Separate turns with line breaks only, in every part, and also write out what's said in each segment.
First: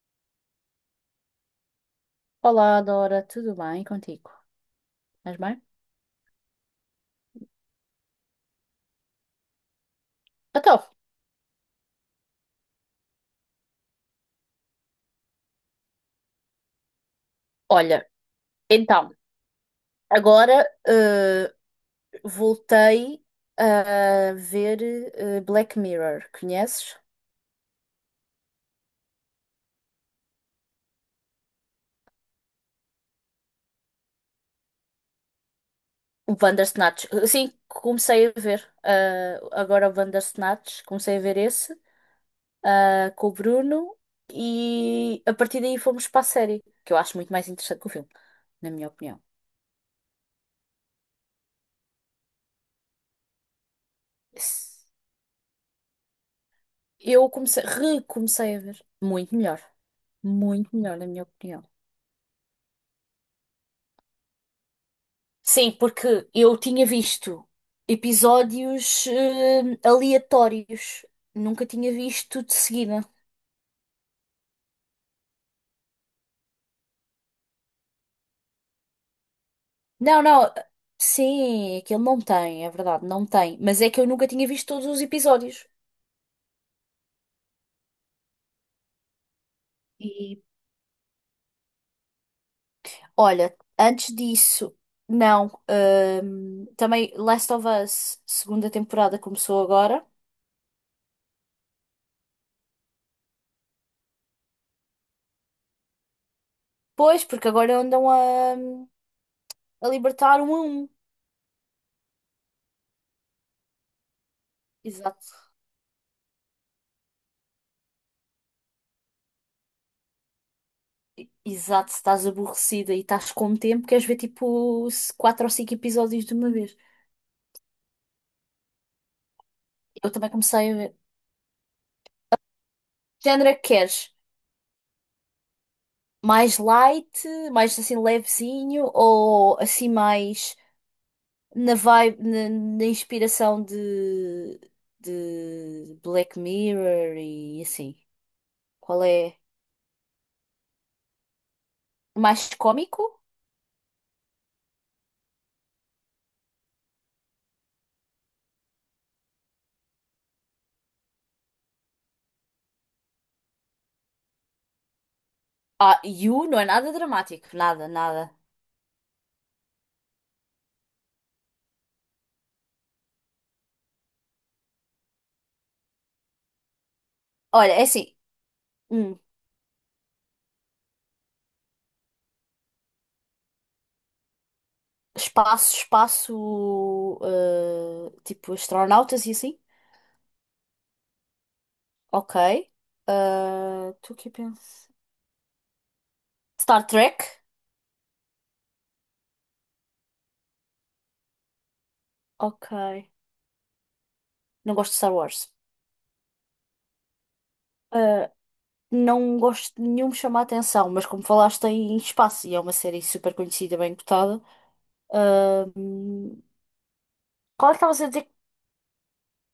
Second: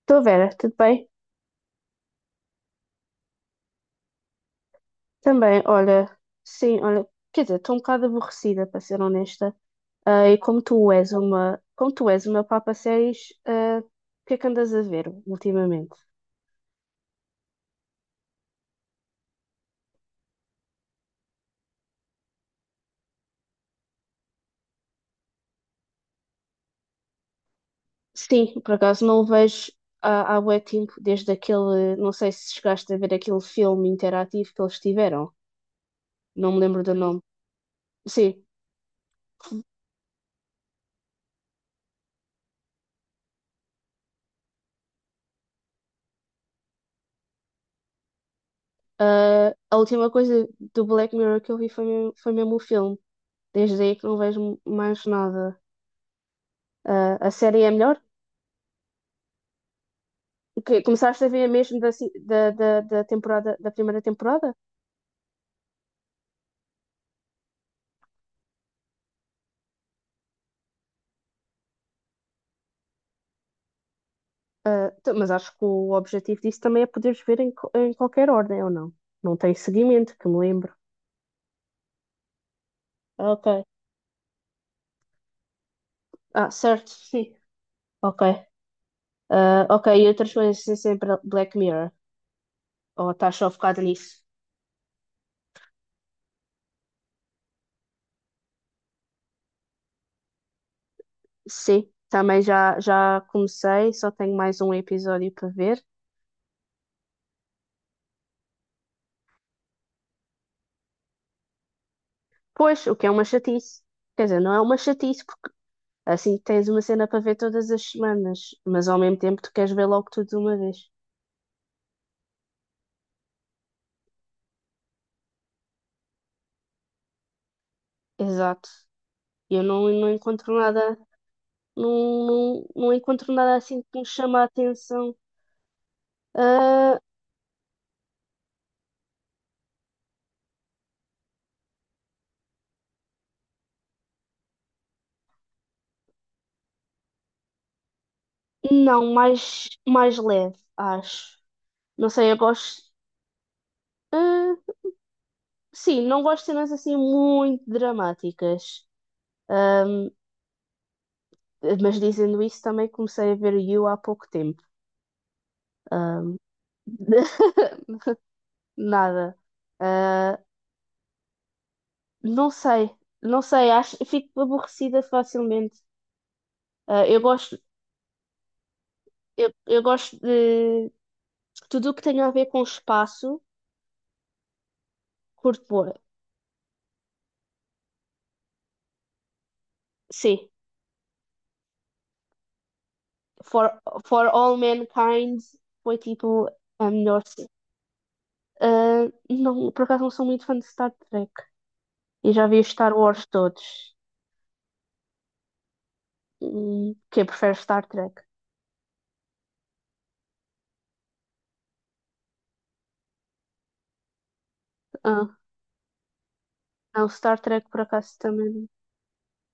Estou Vera, tudo bem?
Olá, Dora, tudo bem contigo? Estás bem?
Também, olha, sim, olha, quer dizer, estou um bocado aborrecida, para ser honesta. Ah, e como
Então,
tu és uma, como tu és uma meu papa séries, ah, o que é que andas a ver ultimamente?
olha, então, agora voltei a ver Black Mirror, conheces?
Sim, por acaso não o vejo há bué tempo, desde aquele, não sei se chegaste a ver aquele filme interativo que eles tiveram,
O
não me lembro do
Bandersnatch.
nome.
Sim, comecei
Sim,
a ver agora o Bandersnatch, comecei a ver esse com o Bruno e a partir daí fomos para a série, que eu acho muito mais interessante que o filme, na minha opinião.
ah, a última coisa do Black Mirror que eu vi foi mesmo o filme, desde aí que não vejo mais nada. Ah,
Eu
a série
comecei,
é melhor?
recomecei a ver, muito
Que
melhor, na
começaste
minha
a ver
opinião.
mesmo da temporada, da primeira temporada?
Sim, porque eu tinha visto episódios aleatórios. Nunca tinha visto de seguida.
Ah, mas acho que o objetivo disso também é poderes ver em qualquer ordem, ou não? Não tem seguimento,
Não,
que me
não.
lembro.
Sim, aquilo não tem, é verdade, não
Ah,
tem.
ok.
Mas é que eu nunca tinha visto todos os episódios.
Ah, certo, sim. Ok. Ah, ok, e outras
E
coisas sem ser Black Mirror. Ou estás só
olha,
focado nisso?
antes disso, não. Também Last of Us, segunda temporada começou agora.
Sim, também já comecei, só tenho mais um episódio para ver.
Pois, porque agora andam a libertar um a um.
Pois, o que é uma chatice. Quer dizer, não é uma chatice.
Exato.
Assim tens uma cena para ver todas as semanas, mas ao mesmo tempo tu queres ver logo tudo de uma vez.
Exato, se estás aborrecida e estás com tempo, queres ver tipo quatro ou cinco episódios de uma vez.
Exato. Eu não, não
Eu também
encontro
comecei a ver.
nada, não, não, não
Que
encontro
género é
nada
que
assim
queres?
que me chama a atenção.
Mais
Ah,
light, mais assim levezinho ou assim mais na vibe, na inspiração de Black Mirror e assim? Qual
não,
é?
mais leve, acho. Não sei, eu
Mais
gosto.
cômico.
Ah, sim, não gosto de cenas assim muito dramáticas. Ahm, mas dizendo isso, também comecei a ver You há pouco tempo.
Ah, You não é nada dramático, nada, nada.
Nada. Ah, Não sei, não sei acho, fico aborrecida facilmente. Ah, eu gosto,
Olha, é assim. hum,
eu gosto de tudo o que tem a ver com espaço, curto
Espaço,
bué.
espaço, tipo astronautas e assim?
Sim,
Ok.
For,
Estou
For
aqui a
All
pensar.
Mankind foi tipo
Star
a melhor.
Trek?
Sim. Ah, não, por acaso não sou muito fã de Star Trek. E já vi os
Ok.
Star Wars todos.
Não gosto de Star Wars.
Quem prefere Star Trek?
Eh, não gosto de nenhum me chamar a atenção, mas como falaste em espaço e é uma série super conhecida, bem cotada.
Ah,
eh,
não, Star Trek
Qual é que
por
estavas a
acaso
dizer?
também.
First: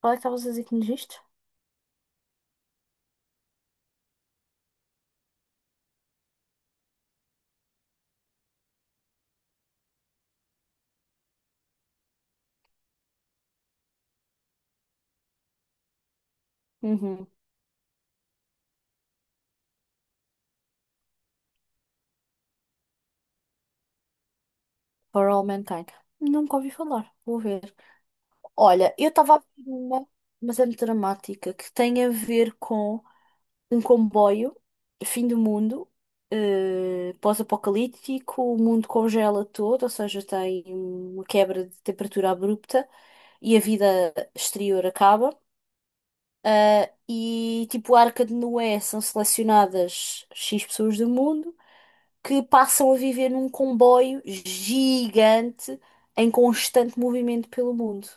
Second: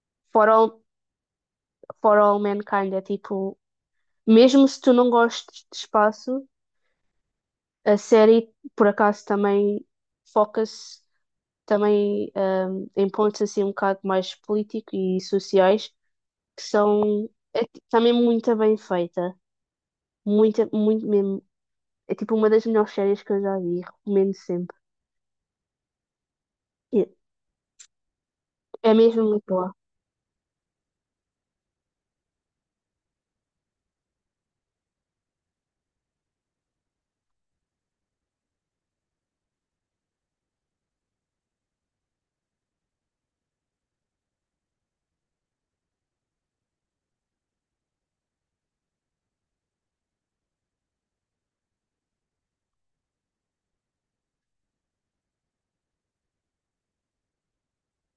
Qual é que estavas
For
a dizer que
All,
nos viste?
For All Mankind é tipo, mesmo se tu não gostes de espaço. A série, por acaso, também foca-se também em pontos assim um bocado mais políticos e sociais, que
Uhum.
são é, também muito bem feita. Muito, muito mesmo. É tipo uma das melhores séries que eu já vi, recomendo sempre.
For All Mankind. Nunca ouvi
E
falar. Vou ver.
é
Olha, eu
mesmo
estava a
muito
ver
boa.
uma, mas é muito dramática, que tem a ver com um comboio, fim do mundo, pós-apocalíptico, o mundo congela todo, ou seja, tem uma quebra de temperatura abrupta e a vida exterior acaba. Ah, e tipo, a Arca de Noé são selecionadas X pessoas do mundo que passam a viver num comboio gigante em constante movimento pelo mundo.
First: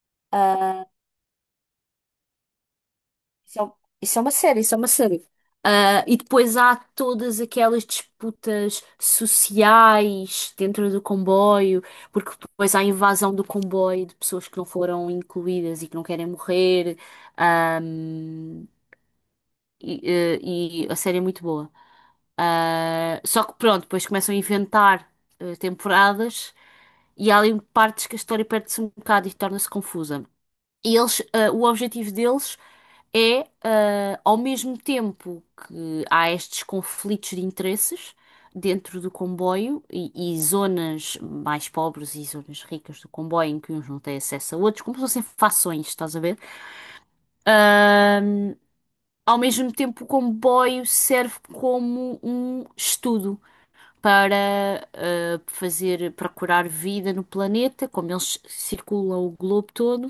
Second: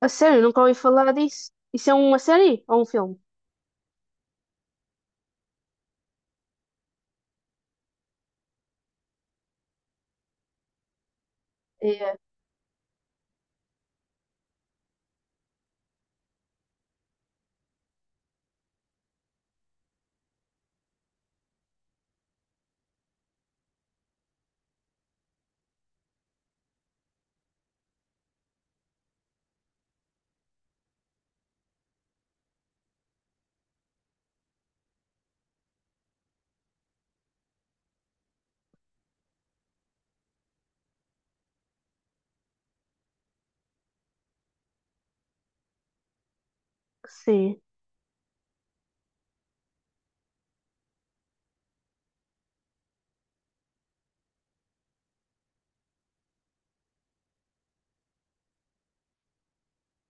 A sério, nunca ouvi
Ah,
falar disso. Isso é uma série ou um filme?
Isso é, um- isso é uma série, isso é uma série. Ah, e depois há todas aquelas disputas sociais dentro do comboio,
É,
porque depois há a invasão do comboio de pessoas que não foram incluídas e que não querem morrer. Ahm, e, eh, e a série é muito boa. Ah, só que pronto, depois começam a inventar temporadas e há ali partes que a história perde-se um bocado e torna-se confusa. E eles, ah, o objetivo deles é, ah, ao mesmo tempo que há estes conflitos de interesses dentro do comboio e zonas mais pobres e zonas ricas do comboio em que uns não têm acesso a outros, como se fossem fações, estás a ver?
sim.
Ah, ao mesmo tempo, o comboio serve como um estudo para ah, fazer, procurar vida no planeta, como eles circulam o globo todo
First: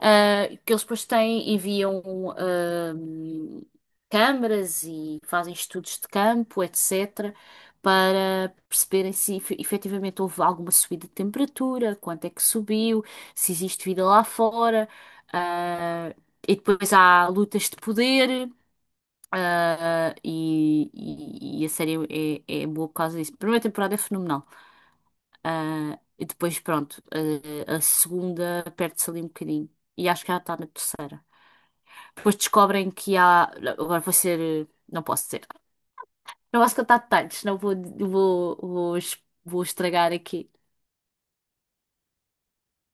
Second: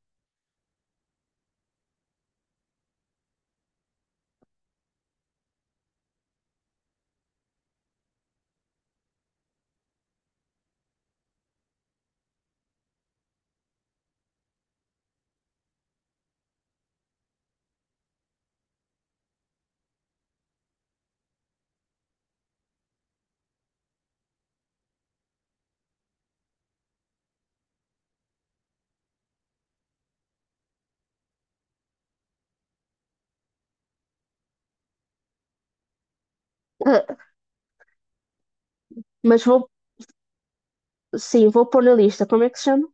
ah, que eles depois têm, enviam ahm, câmaras e fazem estudos de campo, etc., para perceberem se efetivamente houve alguma subida de temperatura, quanto é que subiu, se existe vida lá fora. Ah, e depois há lutas de poder. Ah, e a série é boa por causa disso. A primeira temporada é fenomenal. Ah, e depois, pronto, ah, a segunda perde-se ali um bocadinho. E acho que ela está na terceira. Depois descobrem que há. Agora vou ser. Não posso dizer. Não posso contar
Ah,
detalhes, senão
mas
vou
vou,
estragar aqui.
sim, vou pôr na lista. Como é que se chama?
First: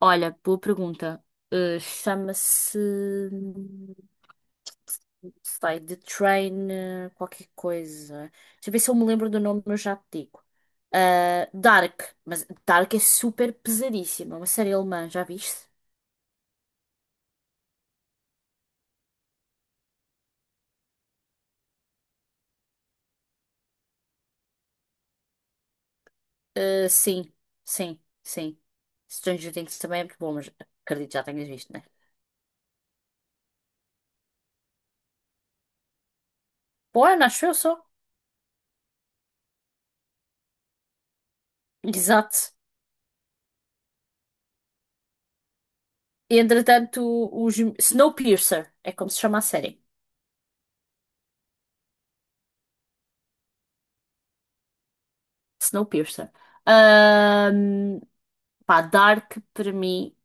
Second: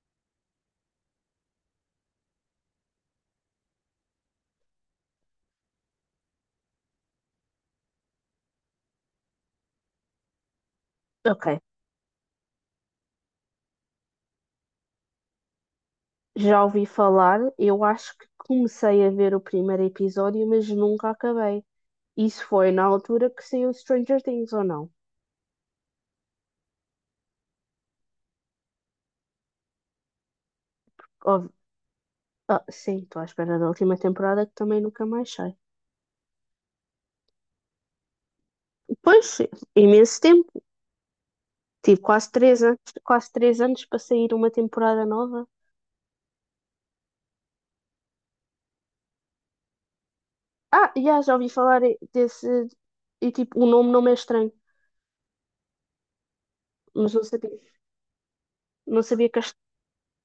Olha, boa pergunta. Ah, chama-se. Sei, The Train, qualquer coisa. Deixa eu ver se eu me lembro do nome, eu já te digo.
Ok.
Ah, Dark, mas Dark é super pesadíssima, é uma série alemã, já viste?
Já ouvi falar, eu acho que comecei a ver o primeiro episódio, mas nunca acabei. Isso foi na altura que saiu Stranger Things, ou não?
Sim, sim, sim. Stranger Things também é muito bom, mas acredito que já tenhas
Ou-
visto, né?
ah, sim, estou à espera da última temporada que também nunca mais sai.
Bom, ano, acho eu só.
Pois, imenso tempo. Tive quase
Exato.
3 anos, quase 3 anos para sair uma temporada nova.
Entretanto, os Snowpiercer, é como se chama a série.
Ah, já ouvi falar desse. E tipo, o nome não me é estranho,
Snowpiercer.
mas não sabia.
Ahm, Pá,
Não sabia
Dark,
que.
para mim,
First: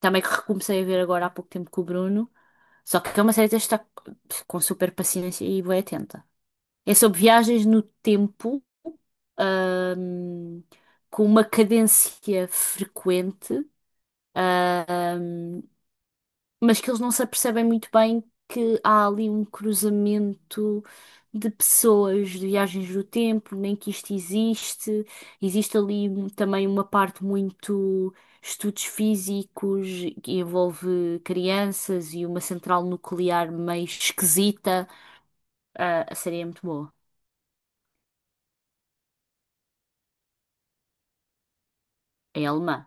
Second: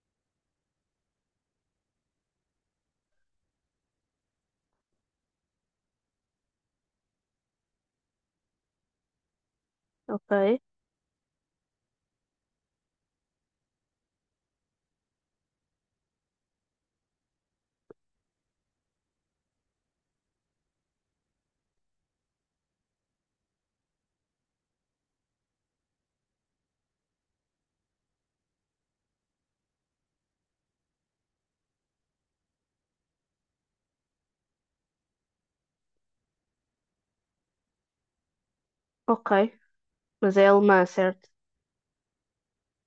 também que recomecei a ver agora há pouco tempo com o Bruno. Só que é uma série que tens de estar com super paciência e bem atenta. É sobre viagens no tempo,
Ok,
ahm, com uma cadência frequente. Ahm, mas que eles não se apercebem muito bem que há ali um cruzamento de pessoas, de viagens do tempo, nem que isto existe. Existe ali também uma parte muito estudos físicos que envolve crianças e uma central nuclear meio esquisita. Ah, a série é muito boa,
ok. Mas é alemã, certo?
é alemã.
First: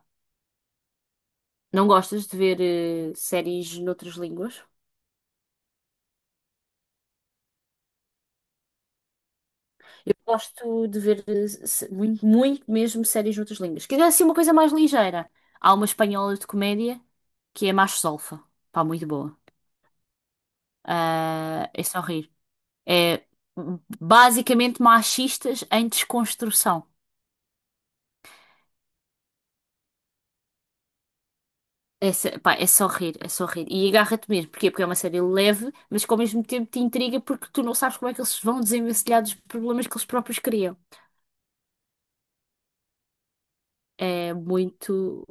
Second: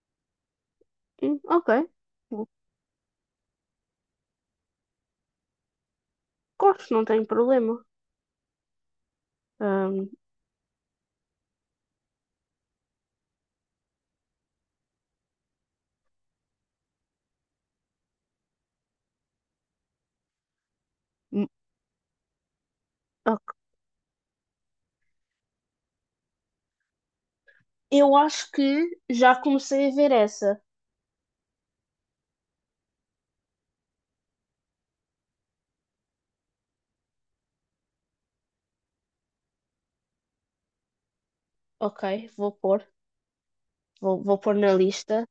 Ok.
Não gostas de ver séries noutras línguas?
Gosto, não tenho problema. Ahm,
Eu gosto de ver muito, muito mesmo séries noutras línguas. Quer dizer, assim, uma coisa mais ligeira. Há uma espanhola de comédia que é Macho Solfa. Pá, muito boa. Ah, é só rir. É
ok.
basicamente machistas em desconstrução.
Eu acho que já comecei a ver essa.
É, pá, é só rir, é só rir. E agarra-te mesmo. Porquê? Porque é uma série leve, mas que ao mesmo tempo te intriga porque tu não sabes como é que eles vão desenvencilhar dos problemas que eles próprios criam.
Ok, vou pôr. Vou,
É
vou pôr na lista.
muito,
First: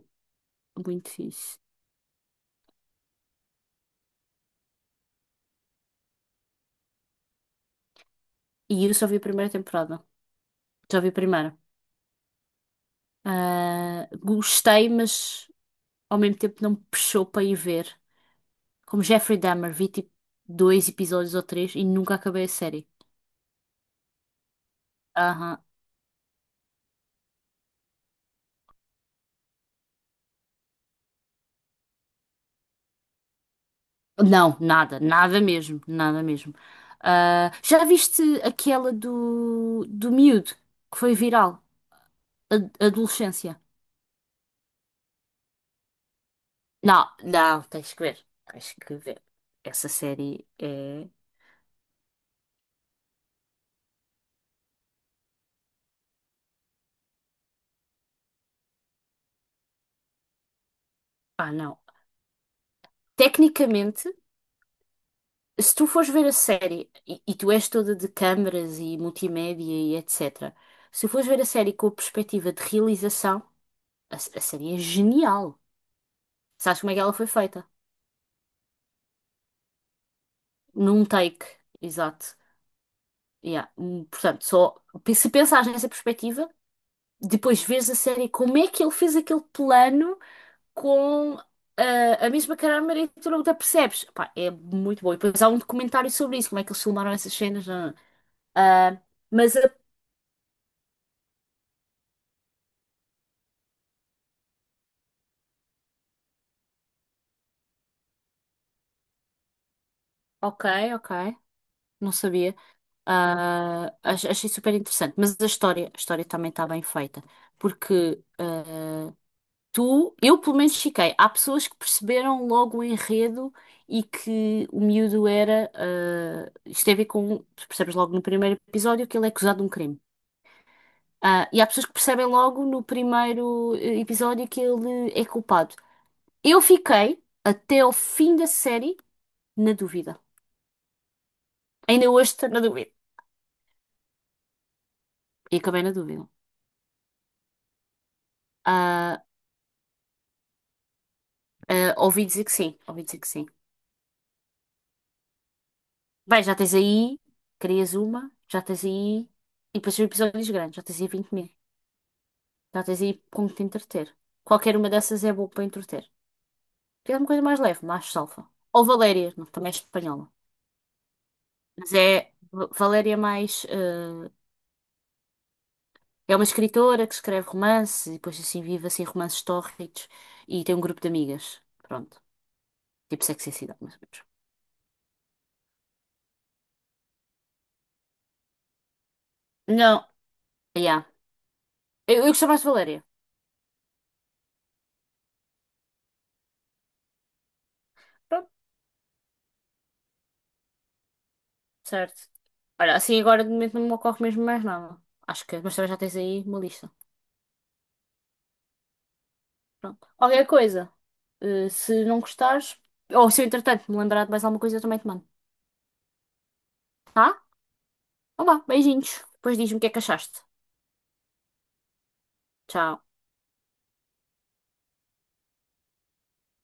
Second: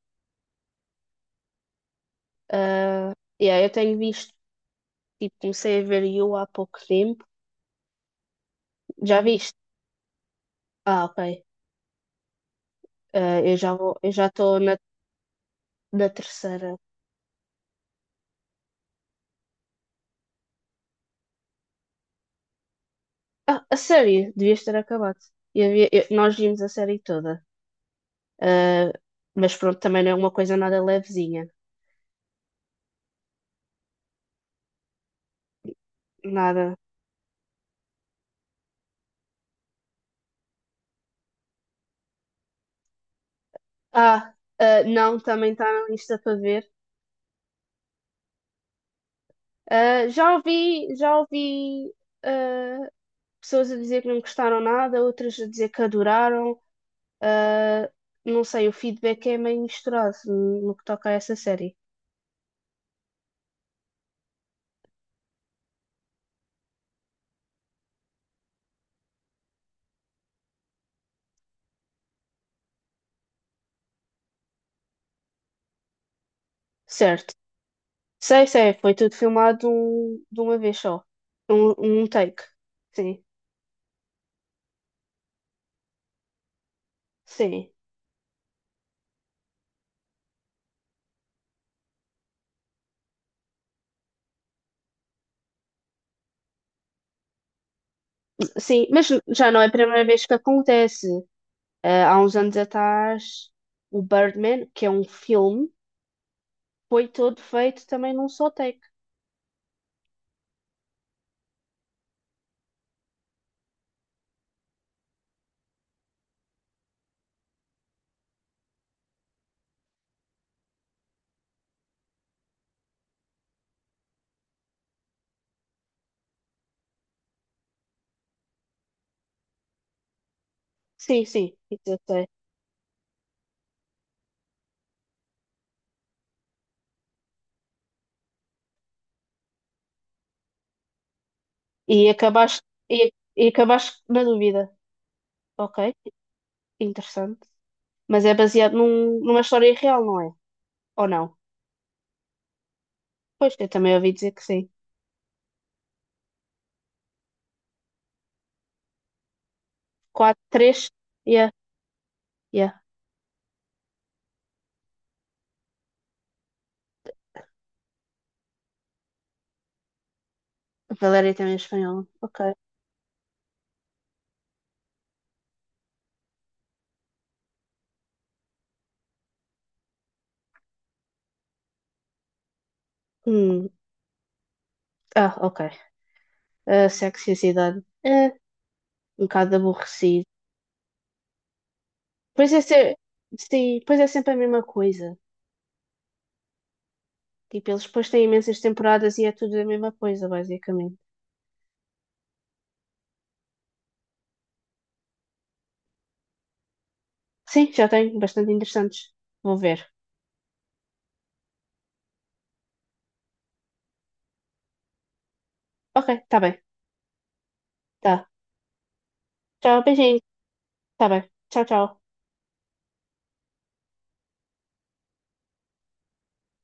muito fixe.
Ah, yeah, eu tenho visto. Tipo, comecei a ver You há pouco tempo.
E eu só vi
Já
a primeira
viste?
temporada. Já
Ah,
vi
ok.
a primeira.
Ah, eu já vou,
Ah,
eu já estou na,
gostei, mas
na
ao mesmo tempo
terceira.
não me puxou para ir ver. Como Jeffrey Dahmer, vi tipo dois episódios ou três e nunca acabei a série.
Ah, a série. Devias ter acabado.
Aham.
Nós vimos a série toda. Ah, mas pronto, também não é uma coisa nada levezinha.
Não, nada, nada mesmo, nada mesmo.
Nada.
Ah, já viste aquela do miúdo que foi viral? Adolescência.
Ah, ah, não, também está na lista para ver.
Não, não, tens que ver. Tens que ver. Essa
Ah, já
série
ouvi,
é.
já ouvi, ah, pessoas a dizer que não gostaram nada, outras a dizer que adoraram. Ah, não sei, o feedback é meio misturado no que toca a essa
Ah,
série.
não. Tecnicamente. Se tu fores ver a série, e tu és toda de câmaras e multimédia e etc., se fores ver a série com a perspectiva de realização, a série é genial. Sabes como é que ela foi
Certo.
feita?
Sei, sei, foi tudo filmado de de uma vez só.
Num take,
Um
exato.
take. Sim,
Yeah. Portanto, só se pensares nessa perspectiva, depois
sim.
vês a série como é que ele fez aquele plano com a mesma câmara e tu não te apercebes. Pá, é muito bom. E depois há um documentário sobre isso, como é que eles filmaram essas cenas. Ah,
Sim,
ah,
mas já
mas
não é a
a
primeira vez que acontece. Ah, há uns anos atrás, o Birdman, que é um filme, foi todo feito também num só take.
Ok, ok. Não sabia. Ah, achei super interessante. Mas a história também está bem feita. Porque ah, eu pelo menos fiquei. Há pessoas que perceberam logo o enredo e que o miúdo era. Ah, isto tem a ver com. Tu percebes logo no primeiro episódio que ele é acusado de um crime.
Sim,
Ah,
sim,
e há
isso
pessoas que
eu sei.
percebem logo no primeiro episódio que ele é culpado. Eu fiquei até ao fim da série na dúvida.
E
Ainda hoje estou na
acabaste,
dúvida.
e, e acabaste na dúvida.
E
Ok,
acabei na dúvida.
interessante. Mas é baseado num-
Ah,
numa história real, não é? Ou não?
Ah, ouvi dizer que sim, ouvi dizer que sim.
Pois, eu também ouvi dizer que sim.
Bem, já tens aí, crias uma, já tens aí, e depois são
Quatro,
episódios grandes, já
três,
tens aí 20 mil.
yeah, yeah.
Já tens aí com que te entreter. Qualquer uma dessas é boa para entreter. Queres uma coisa mais leve, mais salfa. Ou Valéria, não, também é espanhola.
A Valéria também é
Mas
espanhola.
é
Ok.
Valéria é mais. Ah, é uma escritora que escreve romances e depois assim vive assim romances tórridos e tem um grupo de amigas. Pronto. Tipo Sexy and the
Hum,
City, mais ou menos.
ah, ok. A sexualidade. É, um bocado
Não,
aborrecido.
yeah. Eu gosto
Pois é,
mais de Valéria.
sim, pois é sempre a mesma coisa. Tipo, eles depois têm imensas temporadas e é tudo a mesma coisa, basicamente.
Certo. Olha, assim agora de momento não me ocorre mesmo mais nada. Acho que, mas também já tens aí uma lista.
Sim, já tenho, bastante interessantes. Vou ver.
Pronto. Qualquer coisa. Se não gostares, ou se eu entretanto me lembrar de mais alguma coisa, eu também te mando.
Ok, tá bem.
Tá?
Tá.
Então vá, beijinhos. Depois diz-me o
Tchau,
que é que
beijinho.
achaste.
Tá bem. Tchau, tchau.
Tchau.